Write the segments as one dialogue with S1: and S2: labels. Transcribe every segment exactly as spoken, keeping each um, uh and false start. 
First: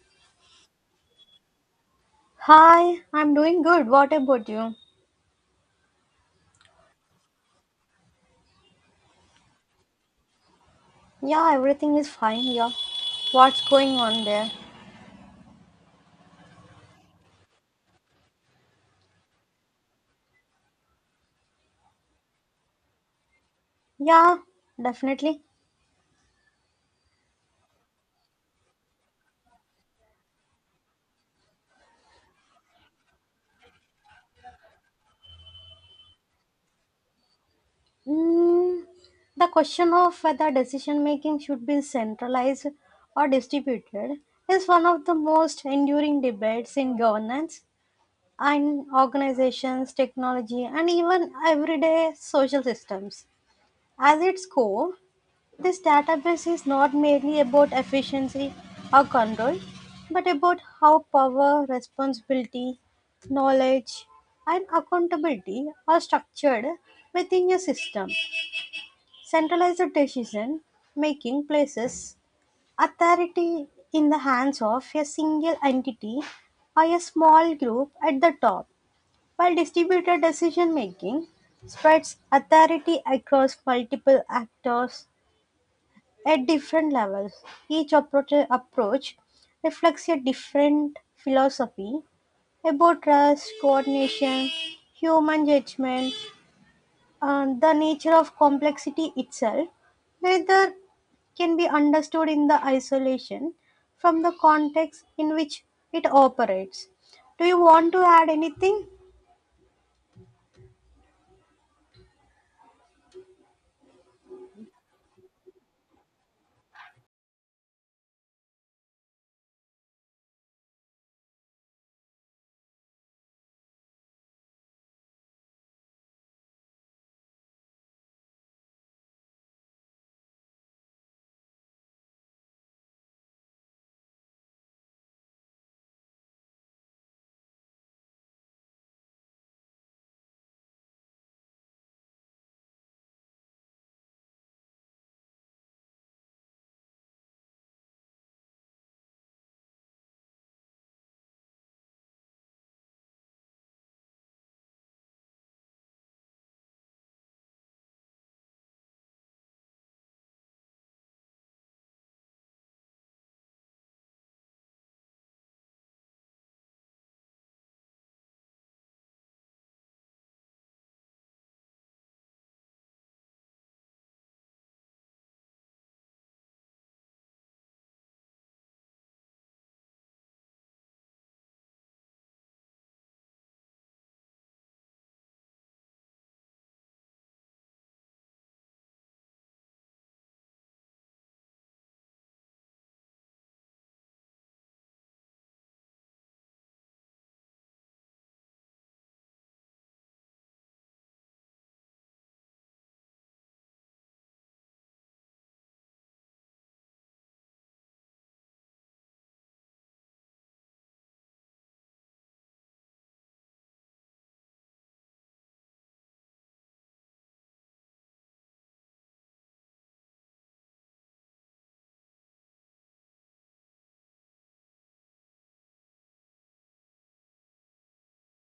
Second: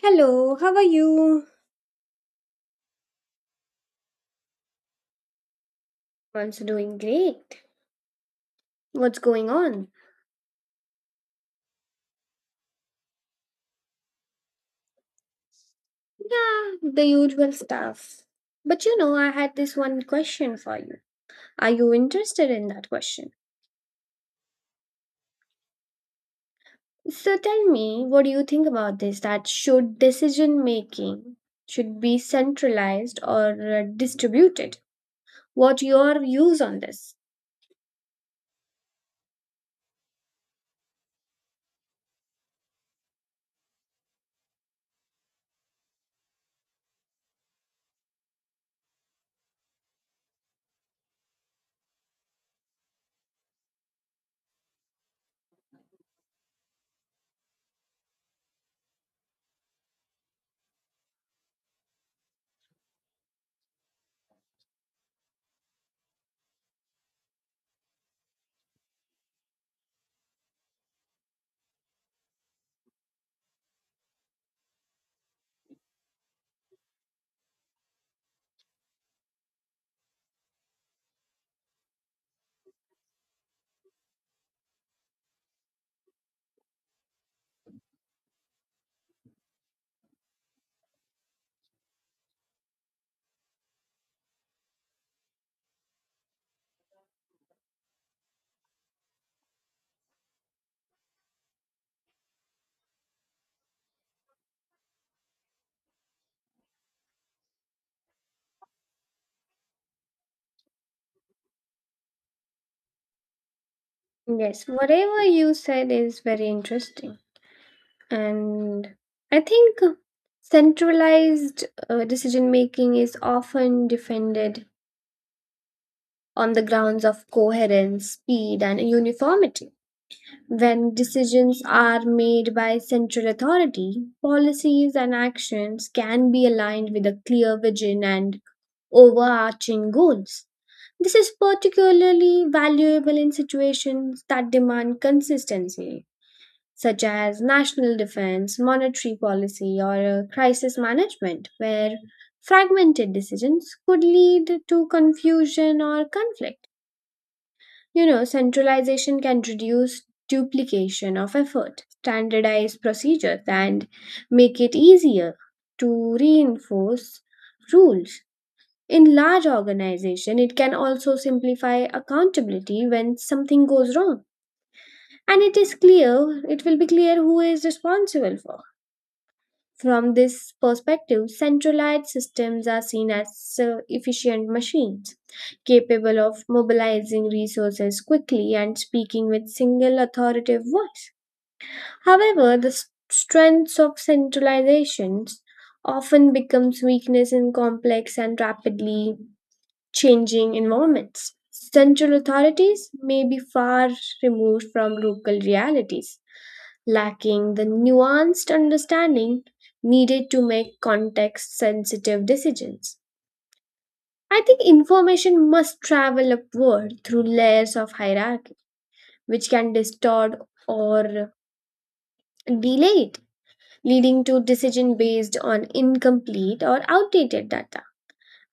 S1: Hello, how are you?
S2: Hi, I'm doing good. What about you?
S1: One's doing great. What's going on?
S2: Yeah, everything is fine. Yeah, what's going on there?
S1: Yeah, the usual stuff. But you know, I had this one question for you. Are you interested in that question?
S2: Yeah, definitely.
S1: So tell me, what do you think about this? That should decision making should be centralized or uh, distributed? What your views on this?
S2: Mm, the question of whether decision making should be centralized or distributed is one of the most enduring debates in governance and organizations, technology, and even everyday social systems. At its core, this database is not merely about efficiency or control, but about how power, responsibility, knowledge, and accountability are structured within a system. Centralized decision making places authority in the hands of a single entity or a small group at the top, while distributed decision making spreads authority across multiple actors at different levels. Each approach, approach reflects a different philosophy about trust, coordination, human judgment, and the nature of complexity itself. Neither can be understood in the isolation from the context in which it operates. Do you want to add anything?
S1: Yes, whatever you said is very interesting. And I think centralized uh, decision making is often defended on the grounds of coherence, speed, and uniformity. When decisions are made by central authority, policies and actions can be aligned with a clear vision and overarching goals. This is particularly valuable in situations that demand consistency such as national defense, monetary policy, or uh, crisis management, where fragmented decisions could lead to confusion or conflict. You know, centralization can reduce duplication of effort, standardize procedures, and make it easier to reinforce rules. In large organization, it can also simplify accountability when something goes wrong and it is clear it will be clear who is responsible for. From this perspective, centralized systems are seen as uh, efficient machines, capable of mobilizing resources quickly and speaking with single authoritative voice. However, the s- strengths of centralizations often becomes weakness in complex and rapidly changing environments. Central authorities may be far removed from local realities lacking the nuanced understanding needed to make context sensitive decisions. I think information must travel upward through layers of hierarchy, which can distort or delay it, leading to decision based on incomplete or outdated data.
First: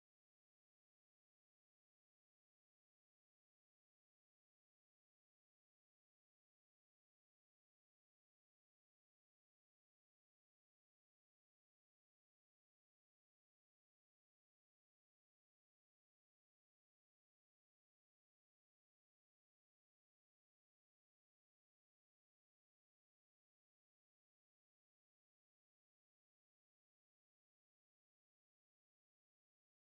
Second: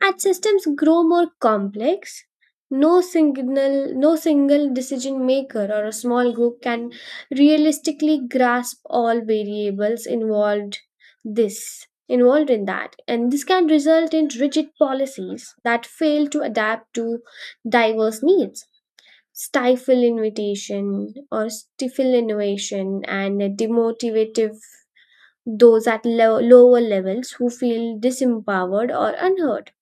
S1: As systems grow more complex, no single, no single decision maker or a small group can realistically grasp all variables involved this involved in that, and this can result in rigid policies that fail to adapt to diverse needs, stifle invitation or stifle innovation and demotivative those at lo- lower levels who feel disempowered or unheard.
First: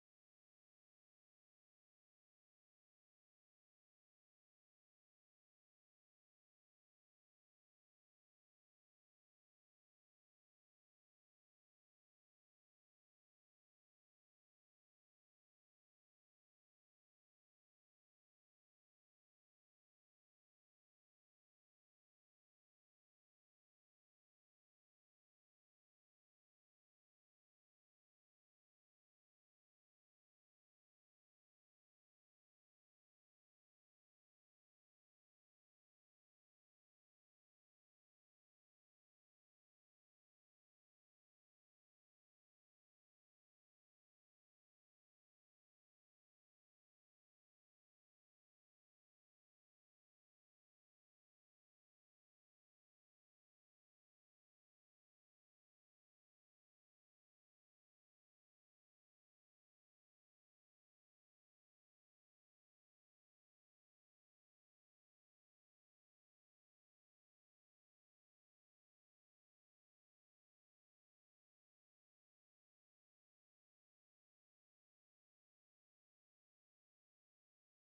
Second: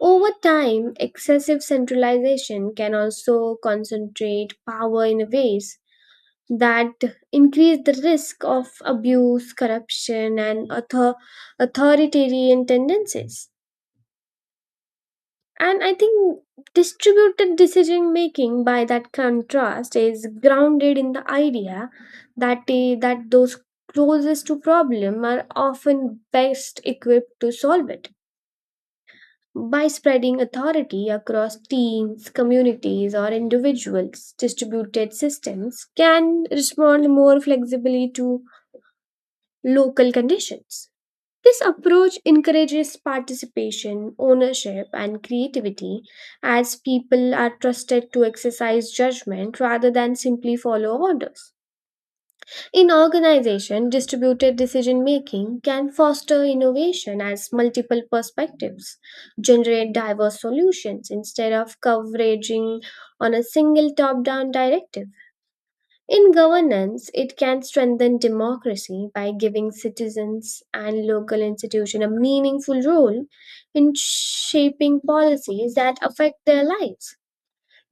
S1: Over time, excessive centralization can also concentrate power in ways that increase the risk of abuse, corruption, and author- authoritarian tendencies. And I think distributed decision making, by that contrast, is grounded in the idea that, eh, that those closest to problem are often best equipped to solve it. By spreading authority across teams, communities, or individuals, distributed systems can respond more flexibly to local conditions. This approach encourages participation, ownership, and creativity as people are trusted to exercise judgment rather than simply follow orders. In organization, distributed decision making can foster innovation as multiple perspectives generate diverse solutions instead of coveraging on a single top-down directive. In governance, it can strengthen democracy by giving citizens and local institutions a meaningful role in shaping policies that affect their lives.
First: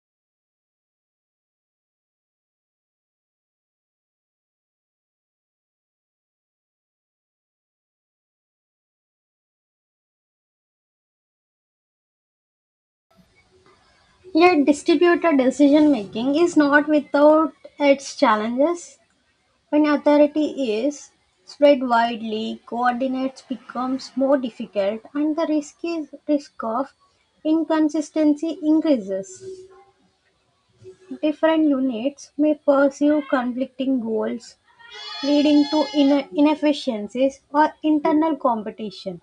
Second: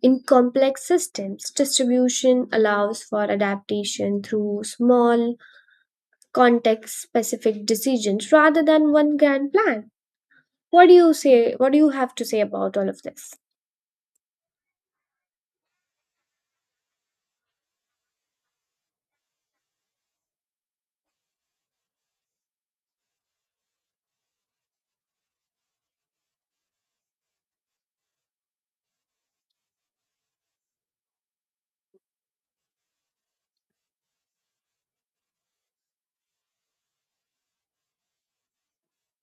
S1: In complex systems, distribution allows for adaptation through small context specific decisions rather than one grand plan. What do you say? What do you have to say about all of this?
S2: Yet, distributed decision making is not without its challenges. When authority is spread widely, coordinates becomes more difficult and the risk is risk of inconsistency increases. Different units may pursue conflicting goals, leading to ine- inefficiencies or internal competition.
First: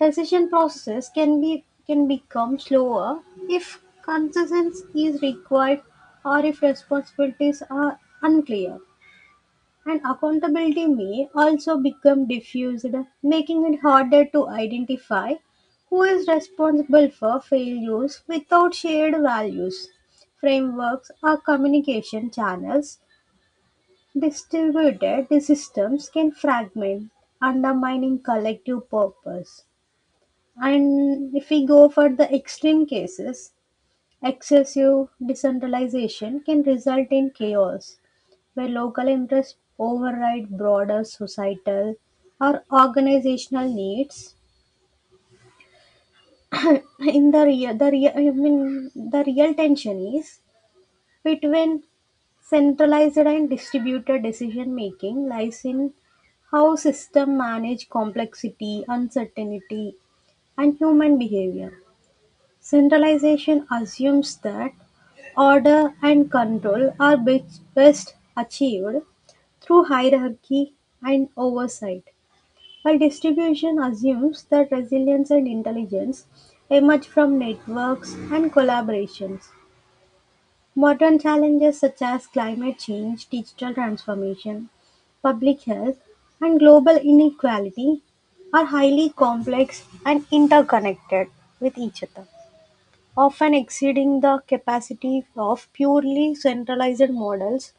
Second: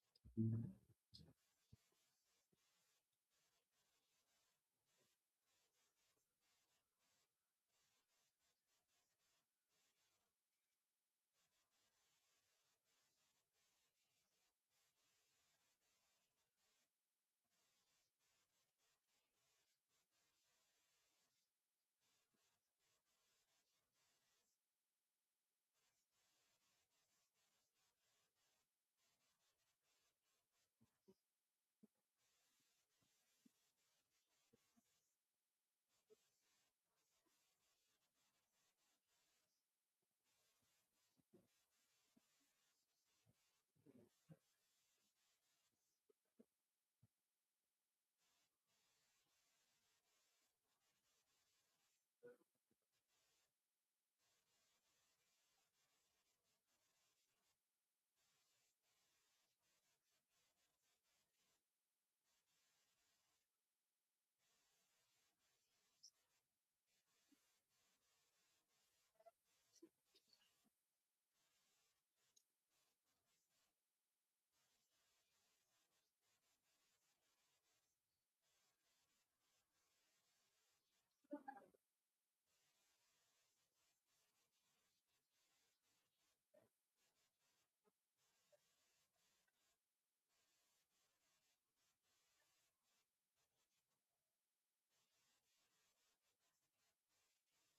S2: Decision processes can be can become slower if consensus is required or if responsibilities are unclear. And accountability may also become diffused, making it harder to identify who is responsible for failures without shared values, frameworks, or communication channels. Distributed systems can fragment, undermining collective purpose. And if we go for the extreme cases, excessive decentralization can result in chaos where local interests override broader societal or organizational needs. In the real, the real, I mean, the real tension is between centralized and distributed decision making lies in how system manage complexity, uncertainty, and human behavior. Centralization assumes that order and control are best best achieved through hierarchy and oversight, while distribution assumes that resilience and intelligence emerge from networks and collaborations. Modern challenges such as climate change, digital transformation, public health, and global inequality are highly complex and interconnected with each other, often exceeding the capacity of purely centralized models,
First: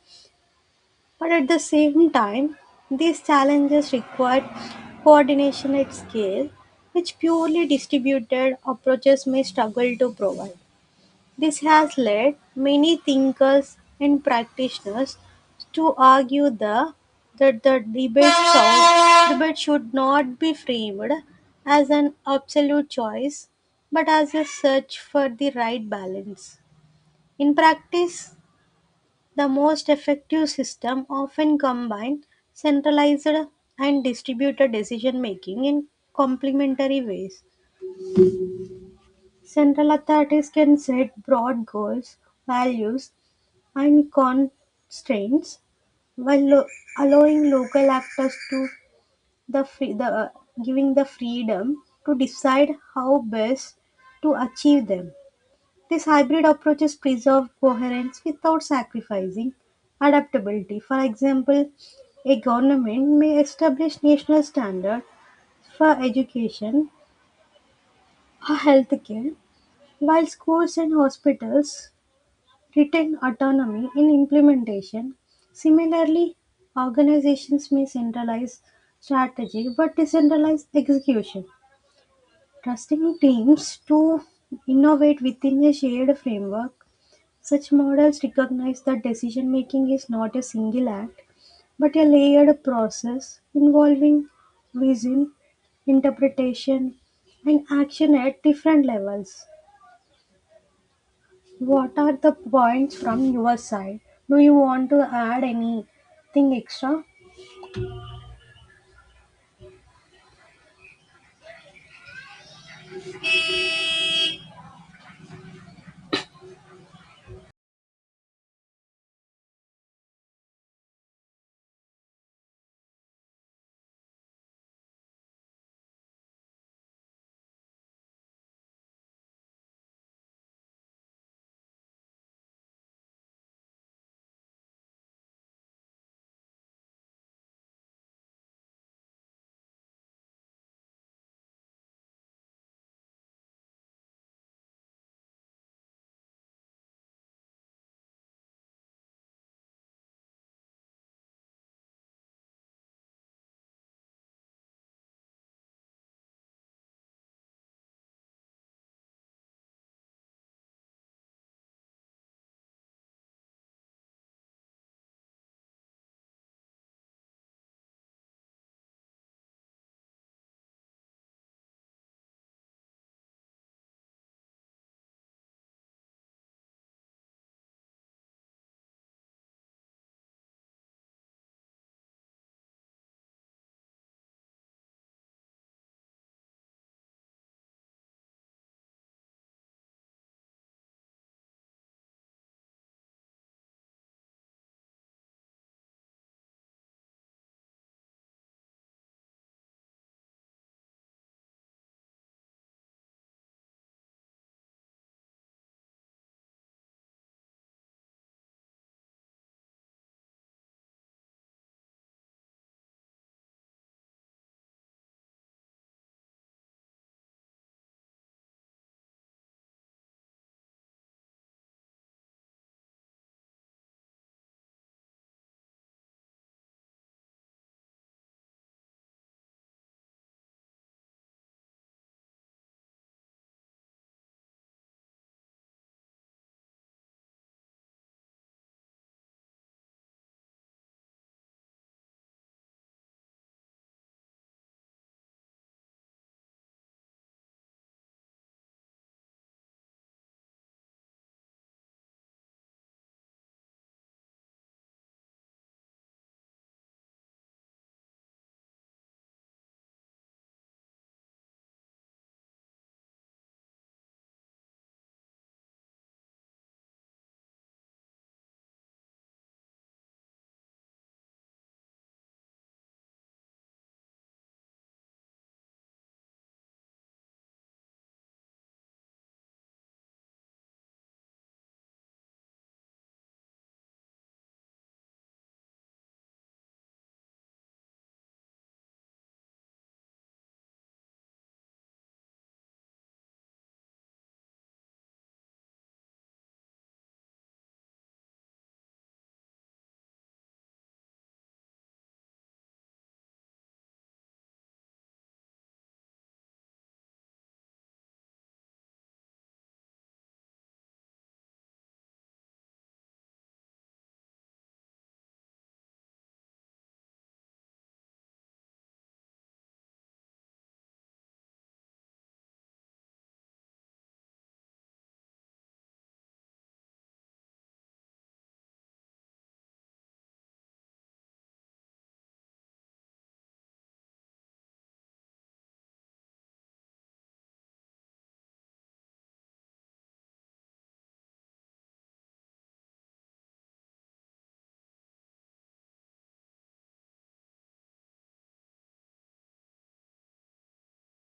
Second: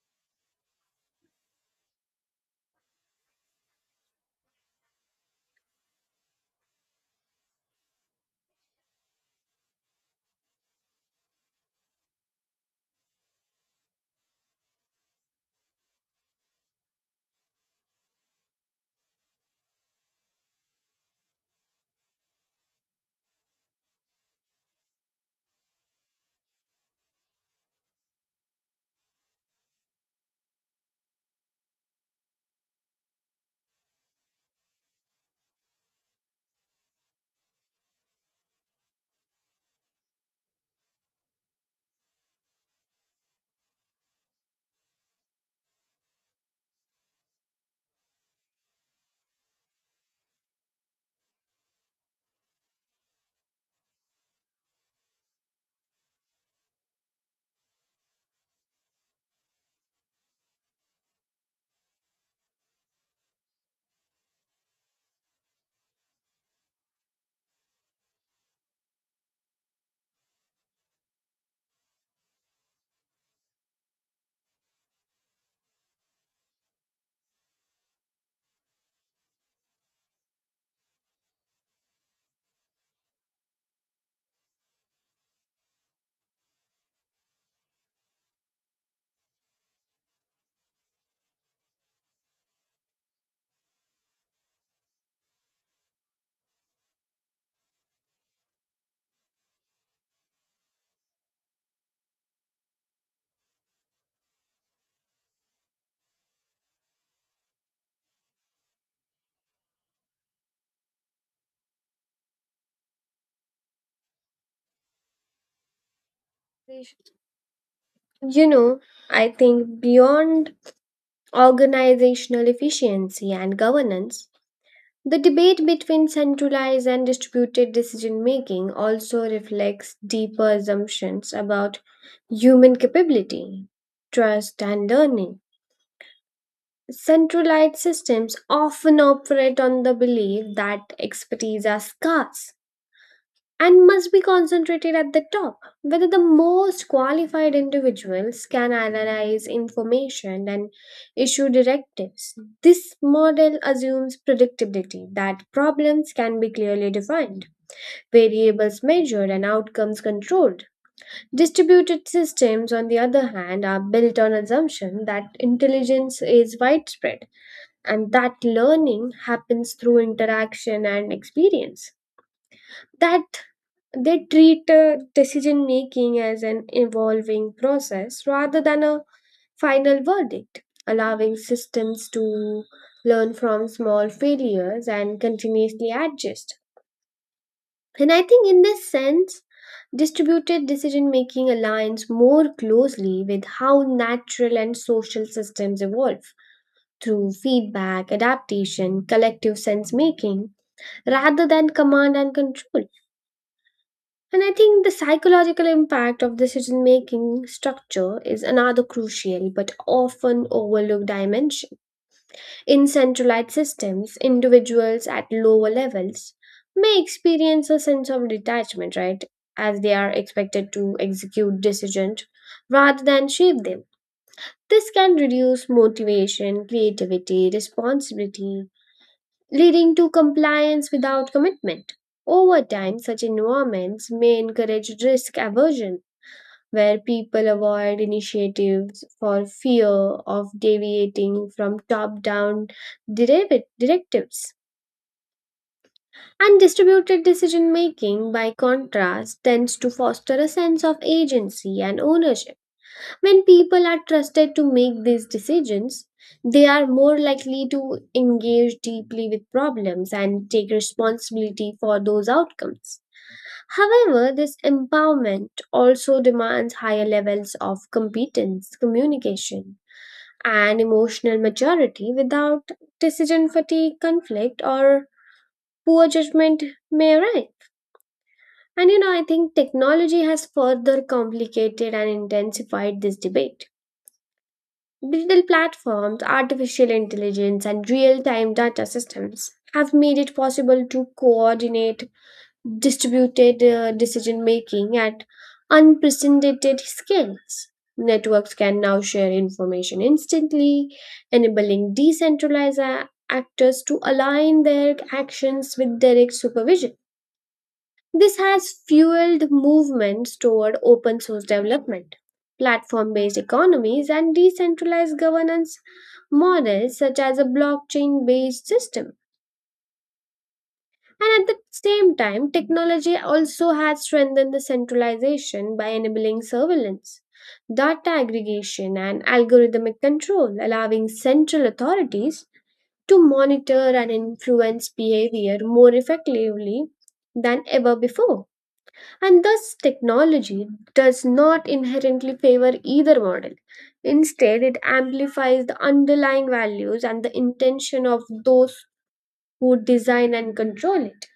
S2: but at the same time, these challenges require coordination at scale, which purely distributed approaches may struggle to provide. This has led many thinkers and practitioners to argue the, that the debate, should, debate should not be framed as an absolute choice, but as a search for the right balance. In practice, the most effective system often combine centralized and distributed decision making in complementary ways. Central authorities can set broad goals, values, and constraints while lo- allowing local actors to the, free- the giving the freedom to decide how best to achieve them. This hybrid approaches preserve coherence without sacrificing adaptability. For example, a government may establish national standards for education or healthcare, while schools and hospitals retain autonomy in implementation. Similarly, organizations may centralize strategy but decentralize execution, trusting teams to innovate within a shared framework. Such models recognize that decision making is not a single act, but a layered process involving vision, interpretation, and action at different levels. What are the points from your side? Do you want to add anything extra?
S1: You know, I think beyond organizational efficiency and governance, the debate between centralized and distributed decision making also reflects deeper assumptions about human capability, trust, and learning. Centralized systems often operate on the belief that expertise are scarce and must be concentrated at the top, whether the most qualified individuals can analyze information and issue directives. This model assumes predictability, that problems can be clearly defined, variables measured, and outcomes controlled. Distributed systems, on the other hand, are built on assumption that intelligence is widespread and that learning happens through interaction and experience. That they treat uh, decision making as an evolving process rather than a final verdict, allowing systems to learn from small failures and continuously adjust. And I think in this sense, distributed decision making aligns more closely with how natural and social systems evolve through feedback, adaptation, collective sense making, rather than command and control. And I think the psychological impact of decision making structure is another crucial but often overlooked dimension. In centralized systems, individuals at lower levels may experience a sense of detachment, right, as they are expected to execute decisions rather than shape them. This can reduce motivation, creativity, responsibility, leading to compliance without commitment. Over time, such environments may encourage risk aversion where people avoid initiatives for fear of deviating from top down directives. And distributed decision making, by contrast, tends to foster a sense of agency and ownership. When people are trusted to make these decisions, they are more likely to engage deeply with problems and take responsibility for those outcomes. However, this empowerment also demands higher levels of competence, communication, and emotional maturity, without decision fatigue, conflict, or poor judgment may arise. And you know, I think technology has further complicated and intensified this debate. Digital platforms, artificial intelligence, and real time data systems have made it possible to coordinate distributed uh, decision making at unprecedented scales. Networks can now share information instantly, enabling decentralized a- actors to align their actions with direct supervision. This has fueled movements toward open source development, platform based economies, and decentralized governance models such as a blockchain based system. And at the same time, technology also has strengthened the centralization by enabling surveillance, data aggregation, and algorithmic control, allowing central authorities to monitor and influence behavior more effectively than ever before. And thus, technology does not inherently favor either model. Instead, it amplifies the underlying values and the intention of those who design and control it.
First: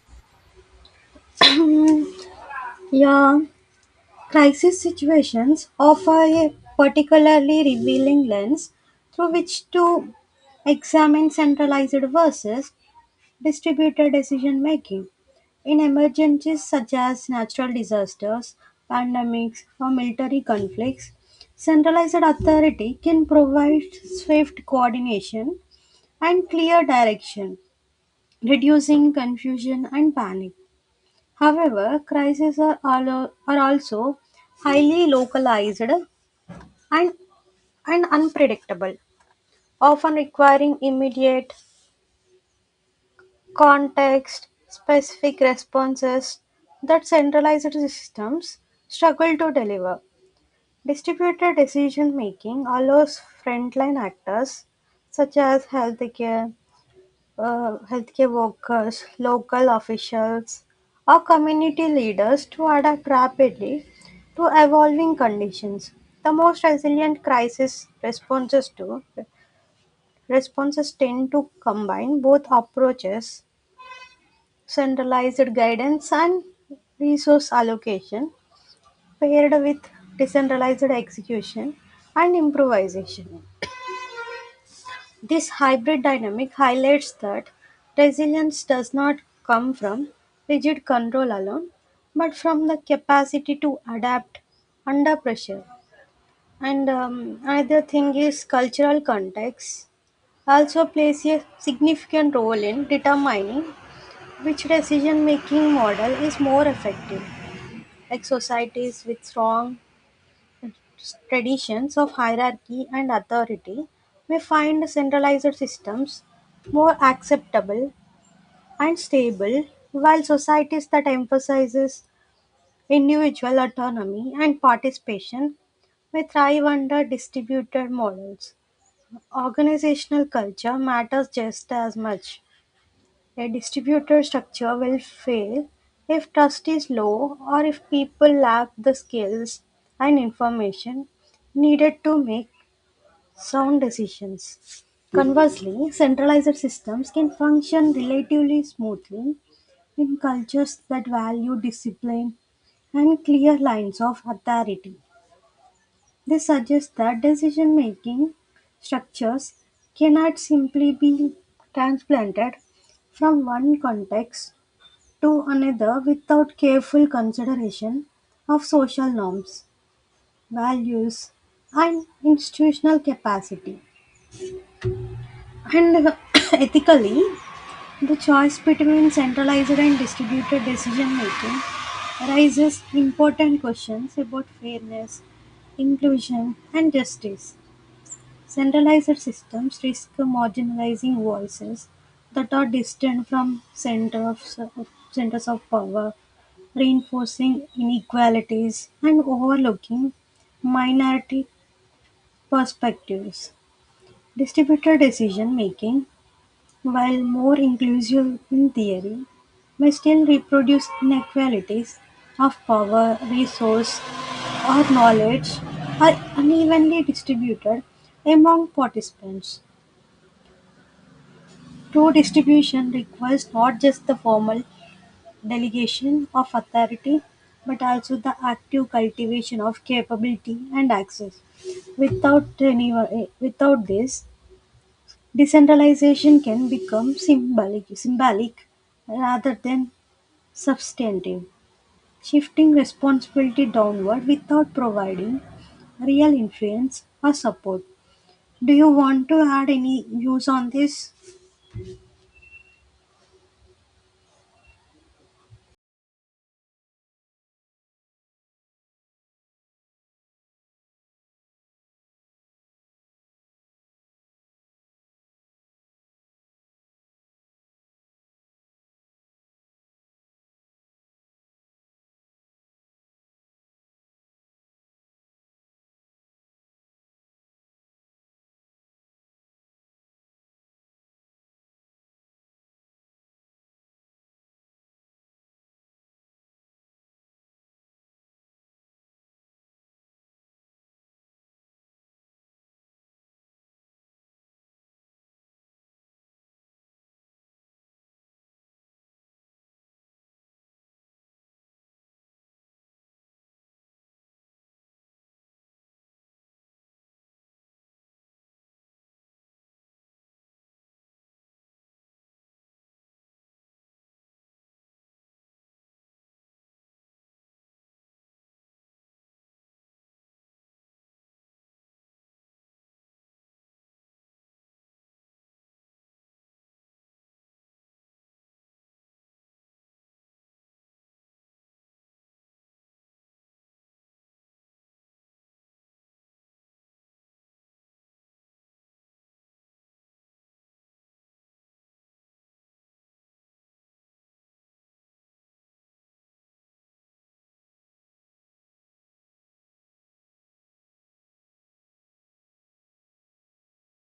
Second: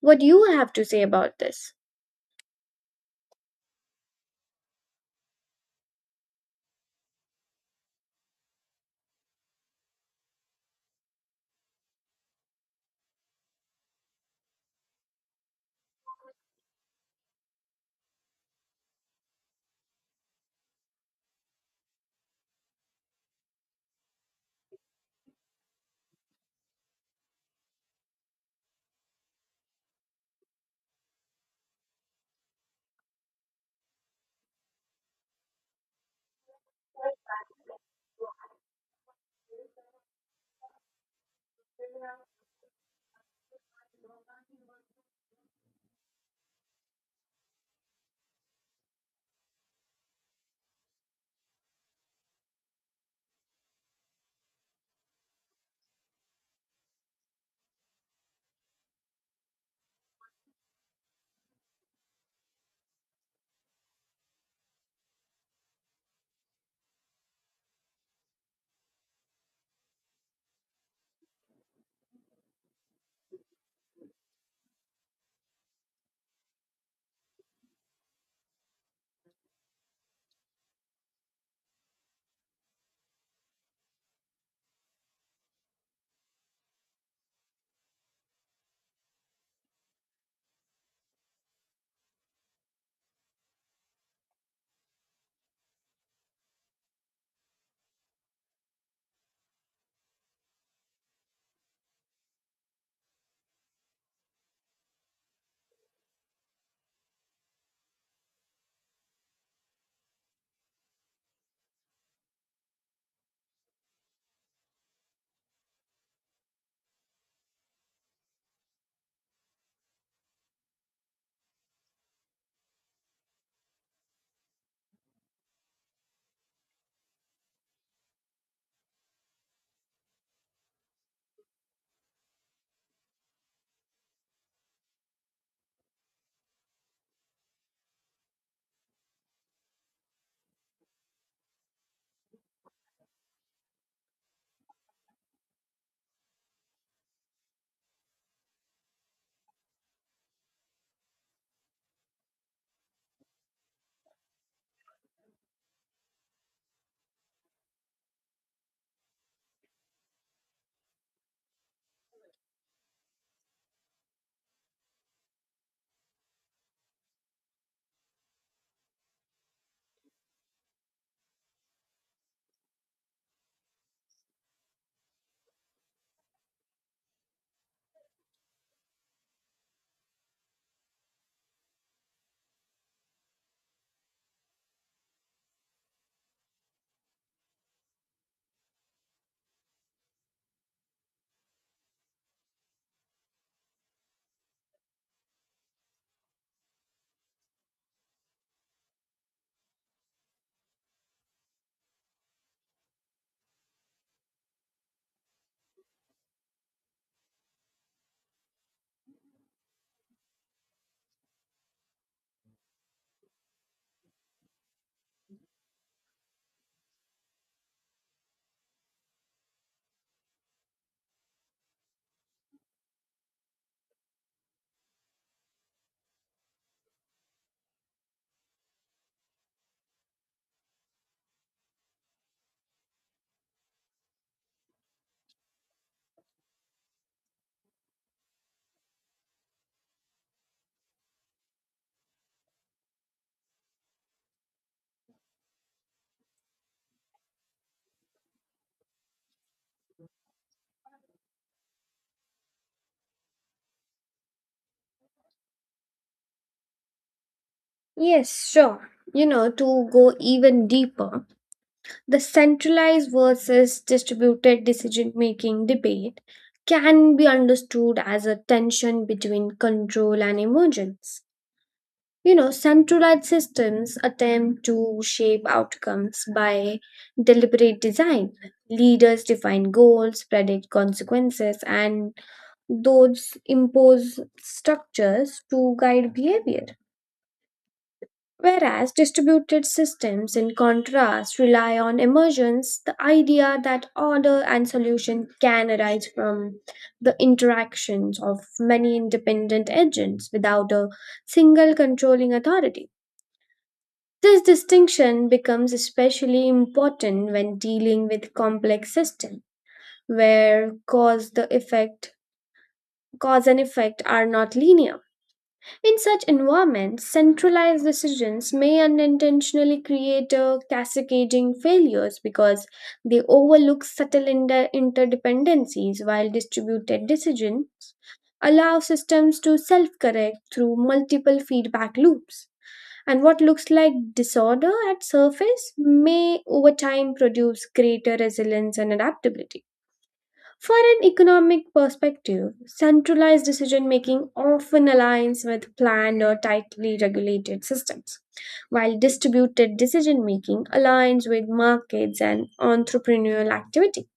S1: What do you have to say about this?
S2: Yeah, crisis situations offer a particularly revealing lens through which to examine centralized versus distributed decision making. In emergencies such as natural disasters, pandemics, or military conflicts, centralized authority can provide swift coordination and clear direction, reducing confusion and panic. However, crises are, al- are also highly localized and, and unpredictable, often requiring immediate context specific responses that centralized systems struggle to deliver. Distributed decision making allows frontline actors such as healthcare, uh, healthcare workers, local officials, or community leaders to adapt rapidly to evolving conditions. The most resilient crisis responses to responses tend to combine both approaches: centralized guidance and resource allocation paired with decentralized execution and improvisation. This hybrid dynamic highlights that resilience does not come from rigid control alone, but from the capacity to adapt under pressure. And um, Another thing is, cultural context also plays a significant role in determining which decision making model is more effective. Like, societies with strong traditions of hierarchy and authority may find centralized systems more acceptable and stable, while societies that emphasizes individual autonomy and participation may thrive under distributed models. Organizational culture matters just as much. A distributor structure will fail if trust is low or if people lack the skills and information needed to make sound decisions. Conversely, centralized systems can function relatively smoothly in cultures that value discipline and clear lines of authority. This suggests that decision making structures cannot simply be transplanted from one context to another without careful consideration of social norms, values, and institutional capacity. And uh, ethically, the choice between centralized and distributed decision making raises important questions about fairness, inclusion, and justice. Centralized systems risk marginalizing voices that are distant from center of, centers of power, reinforcing inequalities, and overlooking minority perspectives. Distributed decision making, while more inclusive in theory, may still reproduce inequalities of power, resource, or knowledge are unevenly distributed among participants. True distribution requires not just the formal delegation of authority but also the active cultivation of capability and access. Without any, eh, without this, decentralization can become symbolic symbolic rather than substantive, shifting responsibility downward without providing real influence or support. Do you want to add any views on this?
S1: Yes, sure. You know, to go even deeper, the centralized versus distributed decision making debate can be understood as a tension between control and emergence. You know, centralized systems attempt to shape outcomes by deliberate design. Leaders define goals, predict consequences, and those impose structures to guide behavior. Whereas distributed systems, in contrast, rely on emergence, the idea that order and solution can arise from the interactions of many independent agents without a single controlling authority. This distinction becomes especially important when dealing with complex systems, where cause the effect cause and effect are not linear. In such environments, centralized decisions may unintentionally create a cascading failures because they overlook subtle inter- interdependencies while distributed decision allow systems to self-correct through multiple feedback loops. And what looks like disorder at surface may over time produce greater resilience and adaptability. For an economic perspective, centralized decision making often aligns with planned or tightly regulated systems, while distributed decision making aligns with markets and entrepreneurial activity.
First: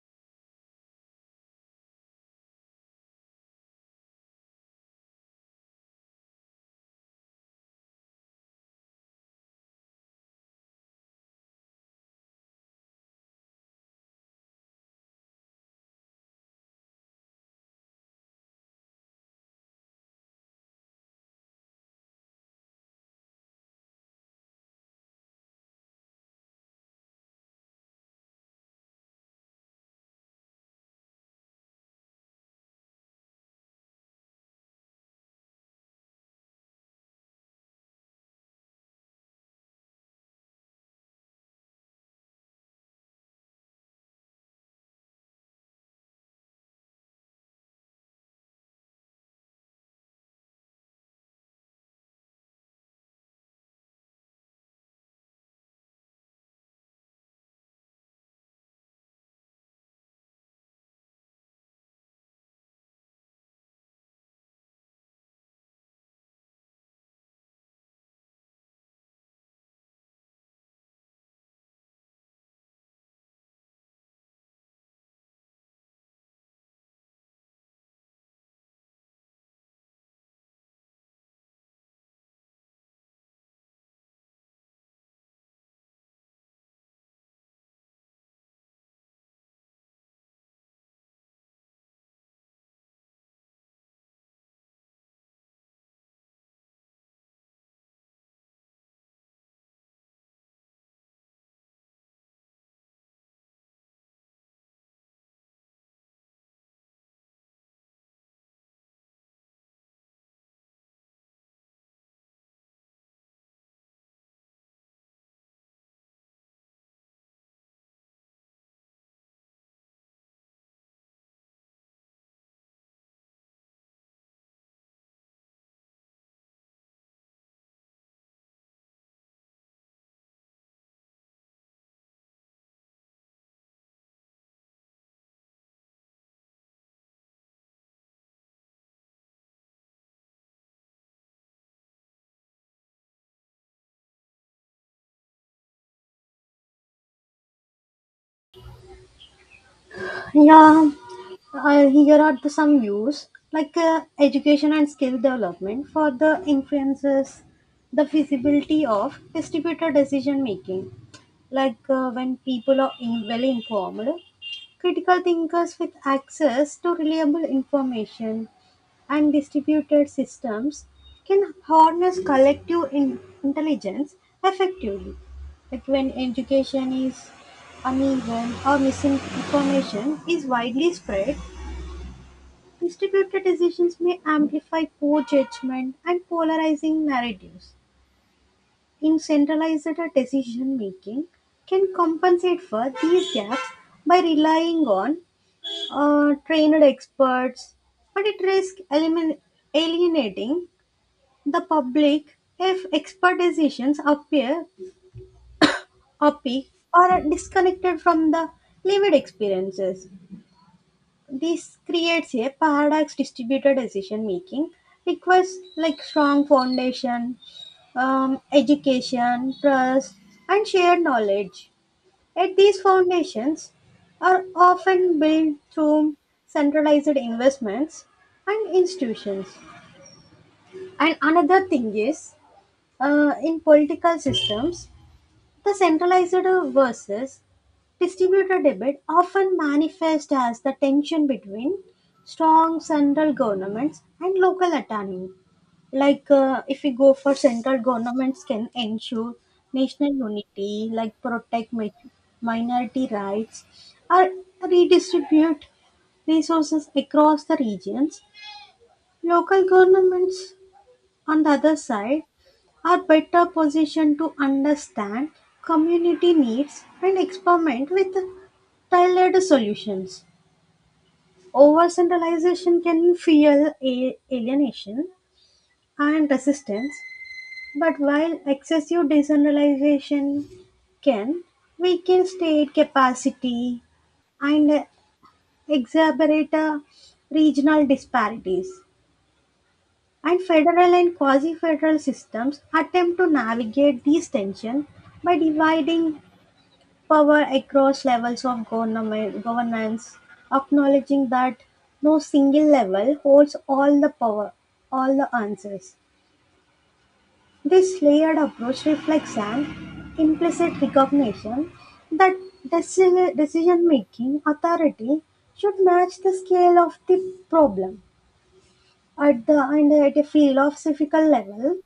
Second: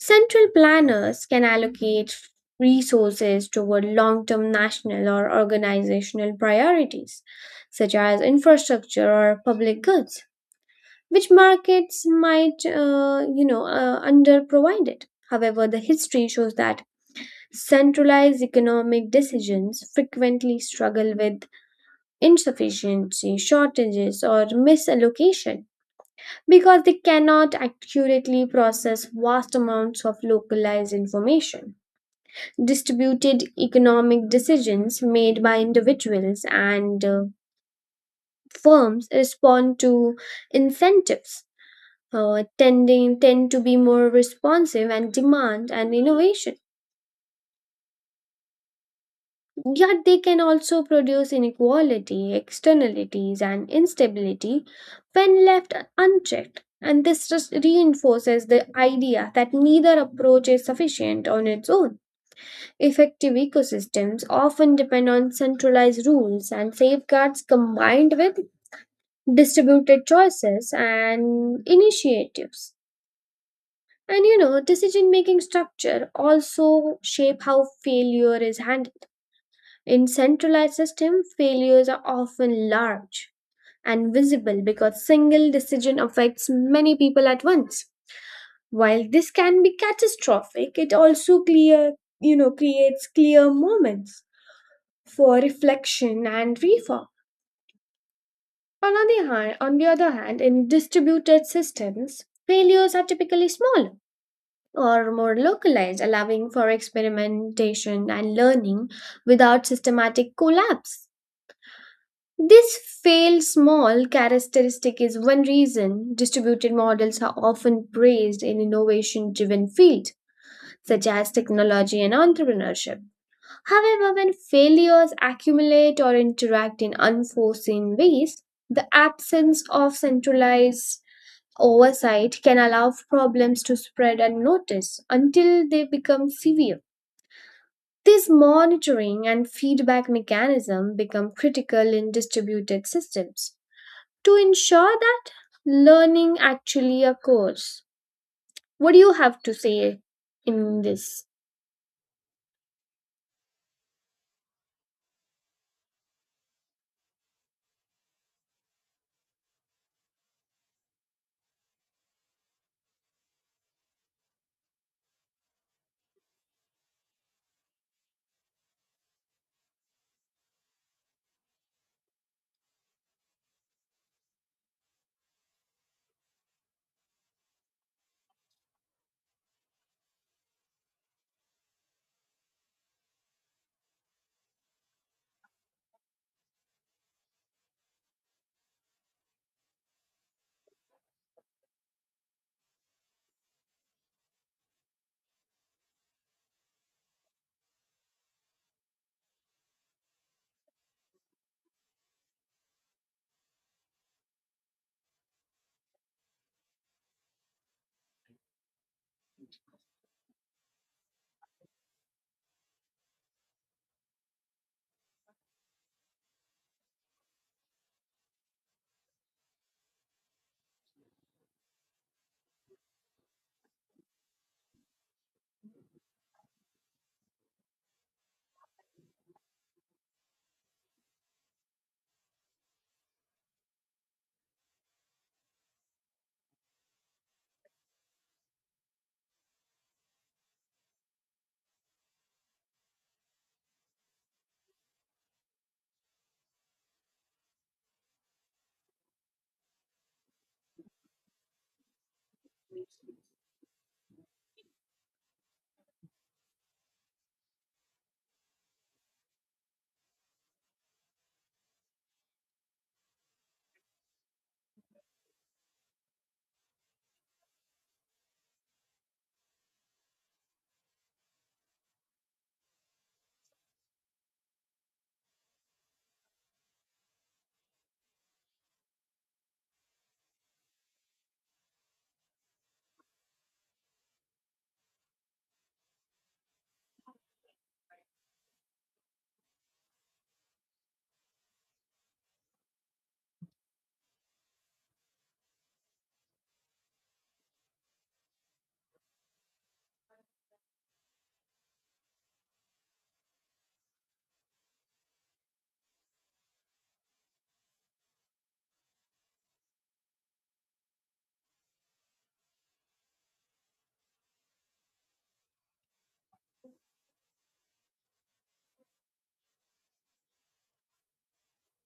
S1: Central planners can allocate resources toward long term national or organizational priorities, such as infrastructure or public goods, which markets might, uh, you know, uh, underprovide it. However, the history shows that centralized economic decisions frequently struggle with insufficiency, shortages, or misallocation because they cannot accurately process vast amounts of localized information. Distributed economic decisions made by individuals and uh, firms respond to incentives, uh, tending, tend to be more responsive and demand and innovation. Yet they can also produce inequality, externalities, and instability when left unchecked. And this just reinforces the idea that neither approach is sufficient on its own. Effective ecosystems often depend on centralized rules and safeguards combined with distributed choices and initiatives. And you know, decision making structure also shape how failure is handled. In centralized systems, failures are often large and visible because single decision affects many people at once. While this can be catastrophic, it also clear, you know, creates clear moments for reflection and reform. On the other hand, on the other hand, in distributed systems, failures are typically smaller or more localized, allowing for experimentation and learning without systematic collapse. This fail small characteristic is one reason distributed models are often praised in innovation driven fields such as technology and entrepreneurship. However, when failures accumulate or interact in unforeseen ways, the absence of centralized oversight can allow problems to spread unnoticed until they become severe. This monitoring and feedback mechanism become critical in distributed systems to ensure that learning actually occurs. What do you have to say in
S2: Yeah.
S1: this?
S2: Uh, here are the some use like uh, education and skill development for the influences the feasibility of distributed decision making. Like, uh, when people are in, well informed critical thinkers with access to reliable information and distributed systems, can harness collective in- intelligence effectively. Like, when education is uneven or misinformation is widely spread, distributed decisions may amplify poor judgment and polarizing narratives. In centralized decision making, can compensate for these gaps by relying on uh, trained experts, but it risks elimin- alienating the public if expert decisions appear opaque or disconnected from the lived experiences. This creates a paradox: distributed decision making requires like strong foundation, um, education, trust, and shared knowledge. Yet these foundations are often built through centralized investments and institutions. And another thing is, uh, in political systems, the centralized versus distributed debate often manifests as the tension between strong central governments and local autonomy. Like, uh, if we go for central governments, can ensure national unity, like protect mi- minority rights, or redistribute resources across the regions. Local governments, on the other side, are better positioned to understand community needs and experiment with tailored solutions. Over centralization can fuel a- alienation and resistance, but while excessive decentralization can weaken state capacity and exacerbate uh, regional disparities. And federal and quasi-federal systems attempt to navigate these tensions by dividing power across levels of government, governance, acknowledging that no single level holds all the power, all the answers. This layered approach reflects an implicit recognition that decision-making authority should match the scale of the problem at the and at a philosophical level.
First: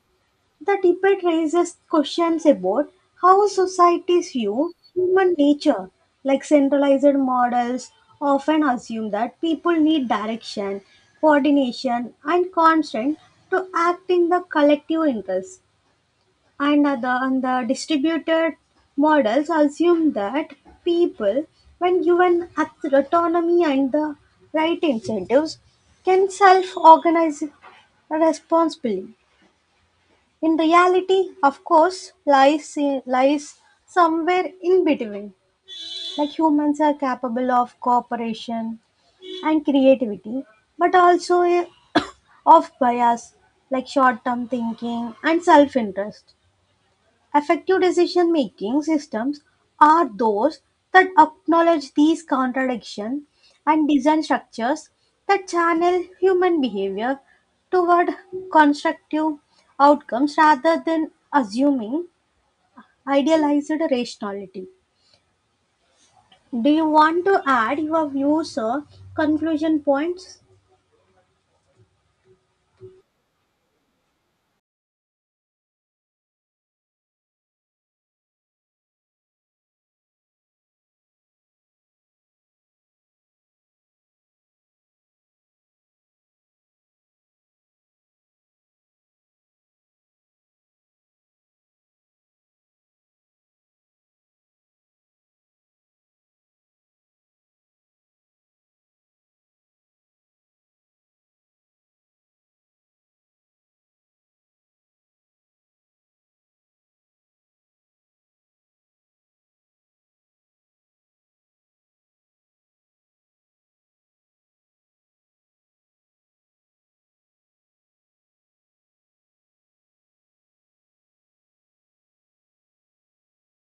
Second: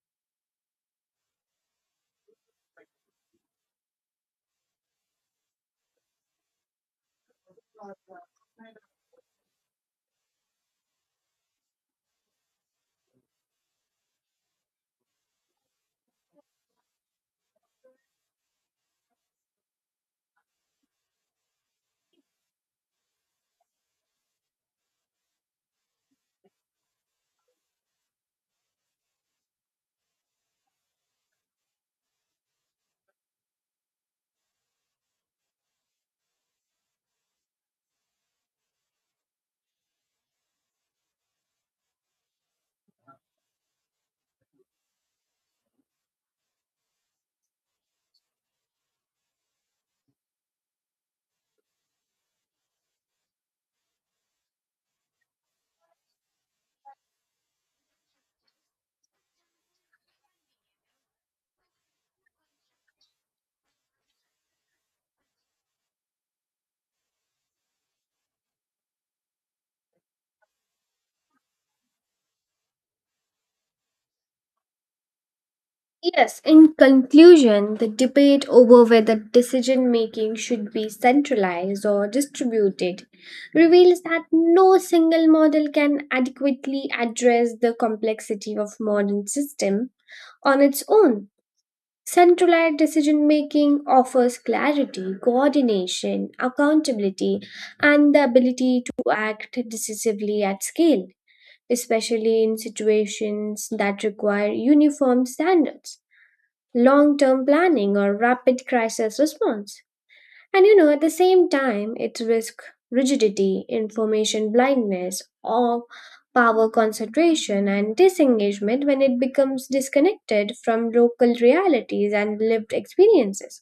S2: The debate raises questions about how societies view human nature. Like, centralized models often assume that people need direction, coordination, and constraint to act in the collective interest, and the, and the distributed models assume that people, when given auth- autonomy and the right incentives, can self organize responsibly. In reality, of course, lies, lies somewhere in between. Like, humans are capable of cooperation and creativity, but also eh, of bias, like short term thinking and self interest. Effective decision making systems are those that acknowledge these contradictions and design structures that channel human behavior toward constructive outcomes rather than assuming idealized rationality. Do you want to add your views or conclusion points?
S1: Yes, in conclusion, the debate over whether decision making should be centralized or distributed reveals that no single model can adequately address the complexity of modern system on its own. Centralized decision making offers clarity, coordination, accountability, and the ability to act decisively at scale, especially in situations that require uniform standards, long term planning, or rapid crisis response. And you know, at the same time, it's risk rigidity, information blindness, or power concentration and disengagement when it becomes disconnected from local realities and lived experiences.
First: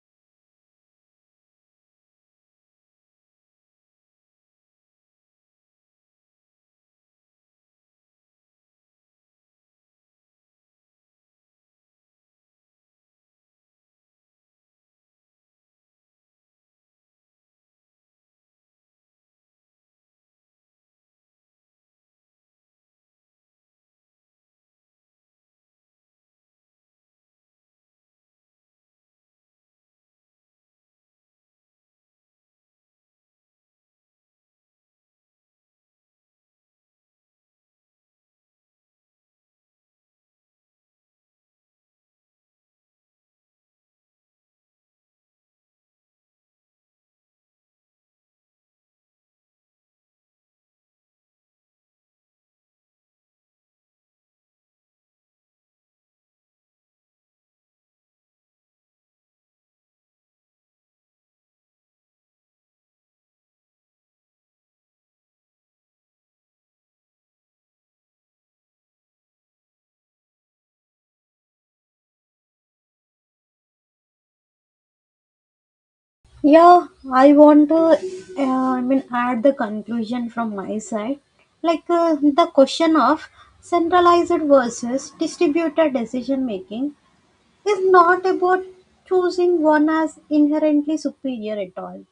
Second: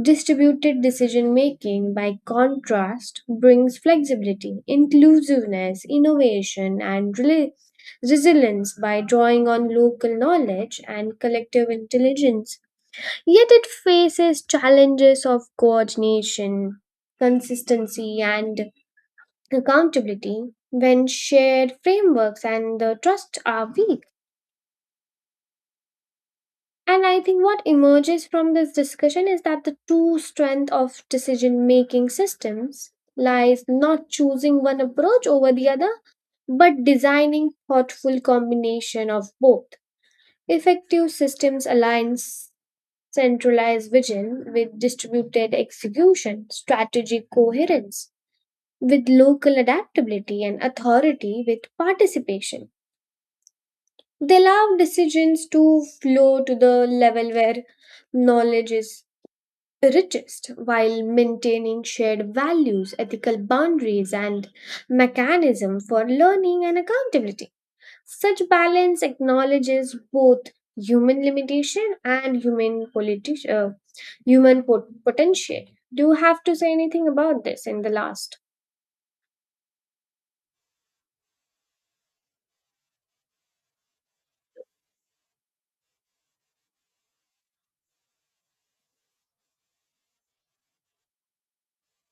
S1: Distributed decision making, by contrast, brings flexibility, inclusiveness, innovation, and rela- resilience by drawing on local knowledge and collective intelligence. Yet it faces challenges of coordination, consistency, and accountability when shared frameworks and the trust are weak. And I think what emerges from this discussion is that the true strength of decision making systems lies not choosing one approach over the other, but designing thoughtful combination of both. Effective systems align centralized vision with distributed execution, strategic coherence with local adaptability, and authority with participation. They allow decisions to flow to the level where knowledge is richest while maintaining shared values, ethical boundaries, and mechanism for learning and accountability. Such balance acknowledges both human limitation and human politi- uh, human pot- potential. Do you have to say
S2: Yeah,
S1: anything
S2: I
S1: about
S2: want
S1: this
S2: to,
S1: in the last?
S2: uh, I mean, add the conclusion from my side. Like, uh, the question of centralized versus distributed decision making is not about choosing one as inherently superior at all,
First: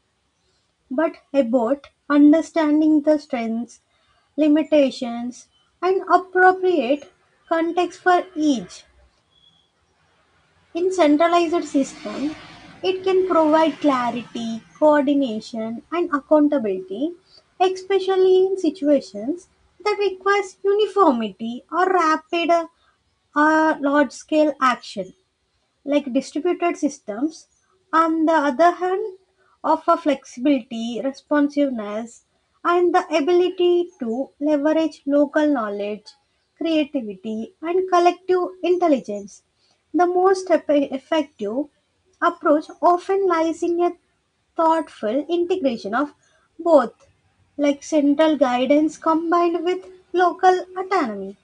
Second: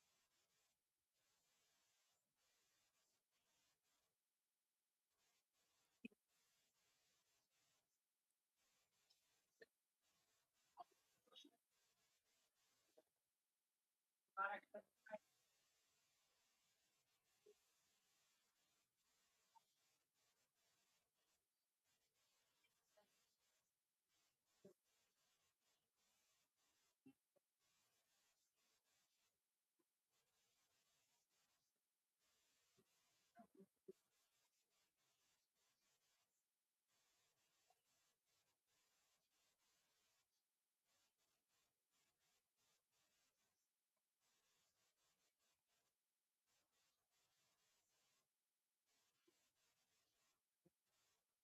S2: but about understanding the strengths, limitations, and appropriate context for each. In centralized systems, it can provide clarity, coordination, and accountability, especially in situations that requires uniformity or rapid uh, large-scale action like distributed systems. On the other hand, offer flexibility, responsiveness, and the ability to leverage local knowledge, creativity, and collective intelligence. The most eff- effective approach often lies in a thoughtful integration of both, like central guidance combined with local autonomy,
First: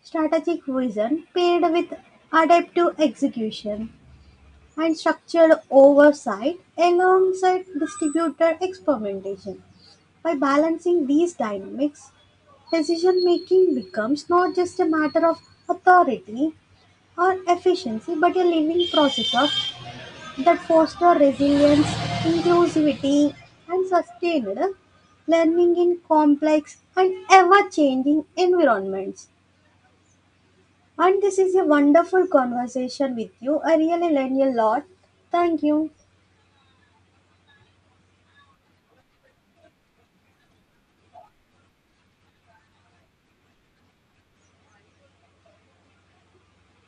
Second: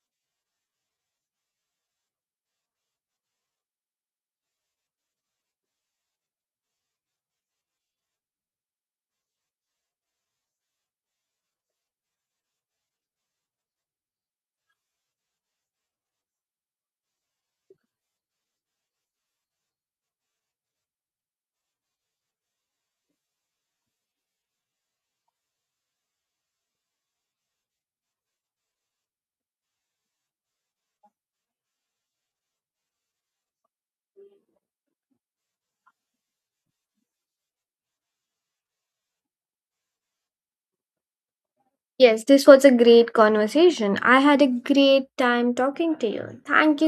S2: strategic vision paired with adaptive execution and structured oversight alongside distributed experimentation. By balancing these dynamics, decision making becomes not just a matter of authority or efficiency but a living process of that foster resilience, inclusivity and sustained learning in complex and ever-changing environments. And this is a wonderful conversation with you. I really learned a lot. Thank you.
S1: Yes, this was a great conversation. I had a great time talking to you. Thank you